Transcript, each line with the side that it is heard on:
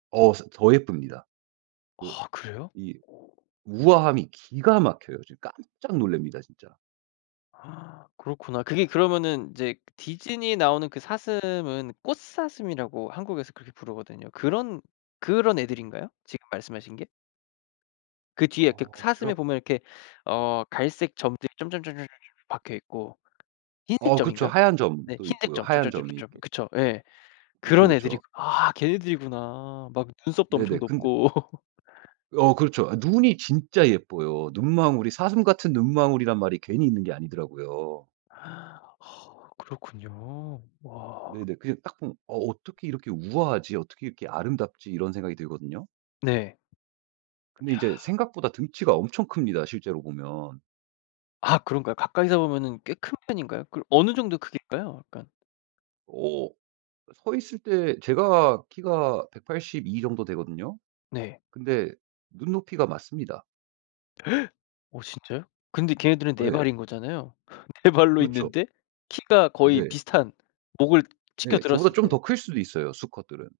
right: 어 스 더 예쁩니다. 그
left: 아 그래요?
right: 이 우아함이 기가 막혀요. 지금 깜짝 놀랍니다 진짜.
left: 그렇구나. 그게 그러면은 이제 디즈니에 나오는 그 사슴은 꽃사슴이라고 한국에서 그렇게 부르거든요. 그런 그런 애들인가요? 지금 말씀하신 게? 그 뒤에 이렇게
right: 어 걔가
left: 사슴에 보면 이렇게 어 갈색 점들이 점점점점점점점 박혀있고 흰색
right: 어 그쵸.
left: 점인가요?
right: 하얀
left: 네
right: 점도
left: 흰색
right: 있고요.
left: 점,
right: 하얀 점이
left: 점점점점점
right: 이렇게
left: 그쵸? 예
right: 그쵸,
left: 그런 애들이
right: 그쵸.
left: 아 걔네들이구나. 막 눈썹도 엄청
right: 네네. 근데
left: 높고.
right: 어 그렇죠. 아 눈이 진짜 예뻐요. 눈망울이 사슴 같은 눈망울이란 말이 괜히 있는 게 아니더라고요.
left: 그렇군요. 와.
right: 네네. 그냥 딱 보면 '어 어떻게 이렇게 우아하지? 어떻게 이렇게 아름답지?' 이런 생각이 들거든요.
left: 네.
right: 근데
left: 야.
right: 이제 생각보다 덩치가 엄청 큽니다 실제로 보면.
left: 아 그런가요? 가까이서 보면은 꽤 큰 편인가요? 그 어느 정도 크기일까요 약간?
right: 어 서 있을 때 제가 키가 182 정도 되거든요.
left: 네.
right: 근데 눈높이가 맞습니다.
left: 어 진짜요? 근데 걔네들은
right: 어
left: 4
right: 예.
left: 발인 거잖아요? 4 발로
right: 그렇죠.
left: 있는데 키가 거의
right: 네.
left: 비슷한 목을
right: 네. 저보다
left: 치켜들었을
right: 좀
left: 때.
right: 더 클 수도 있어요 수컷들은.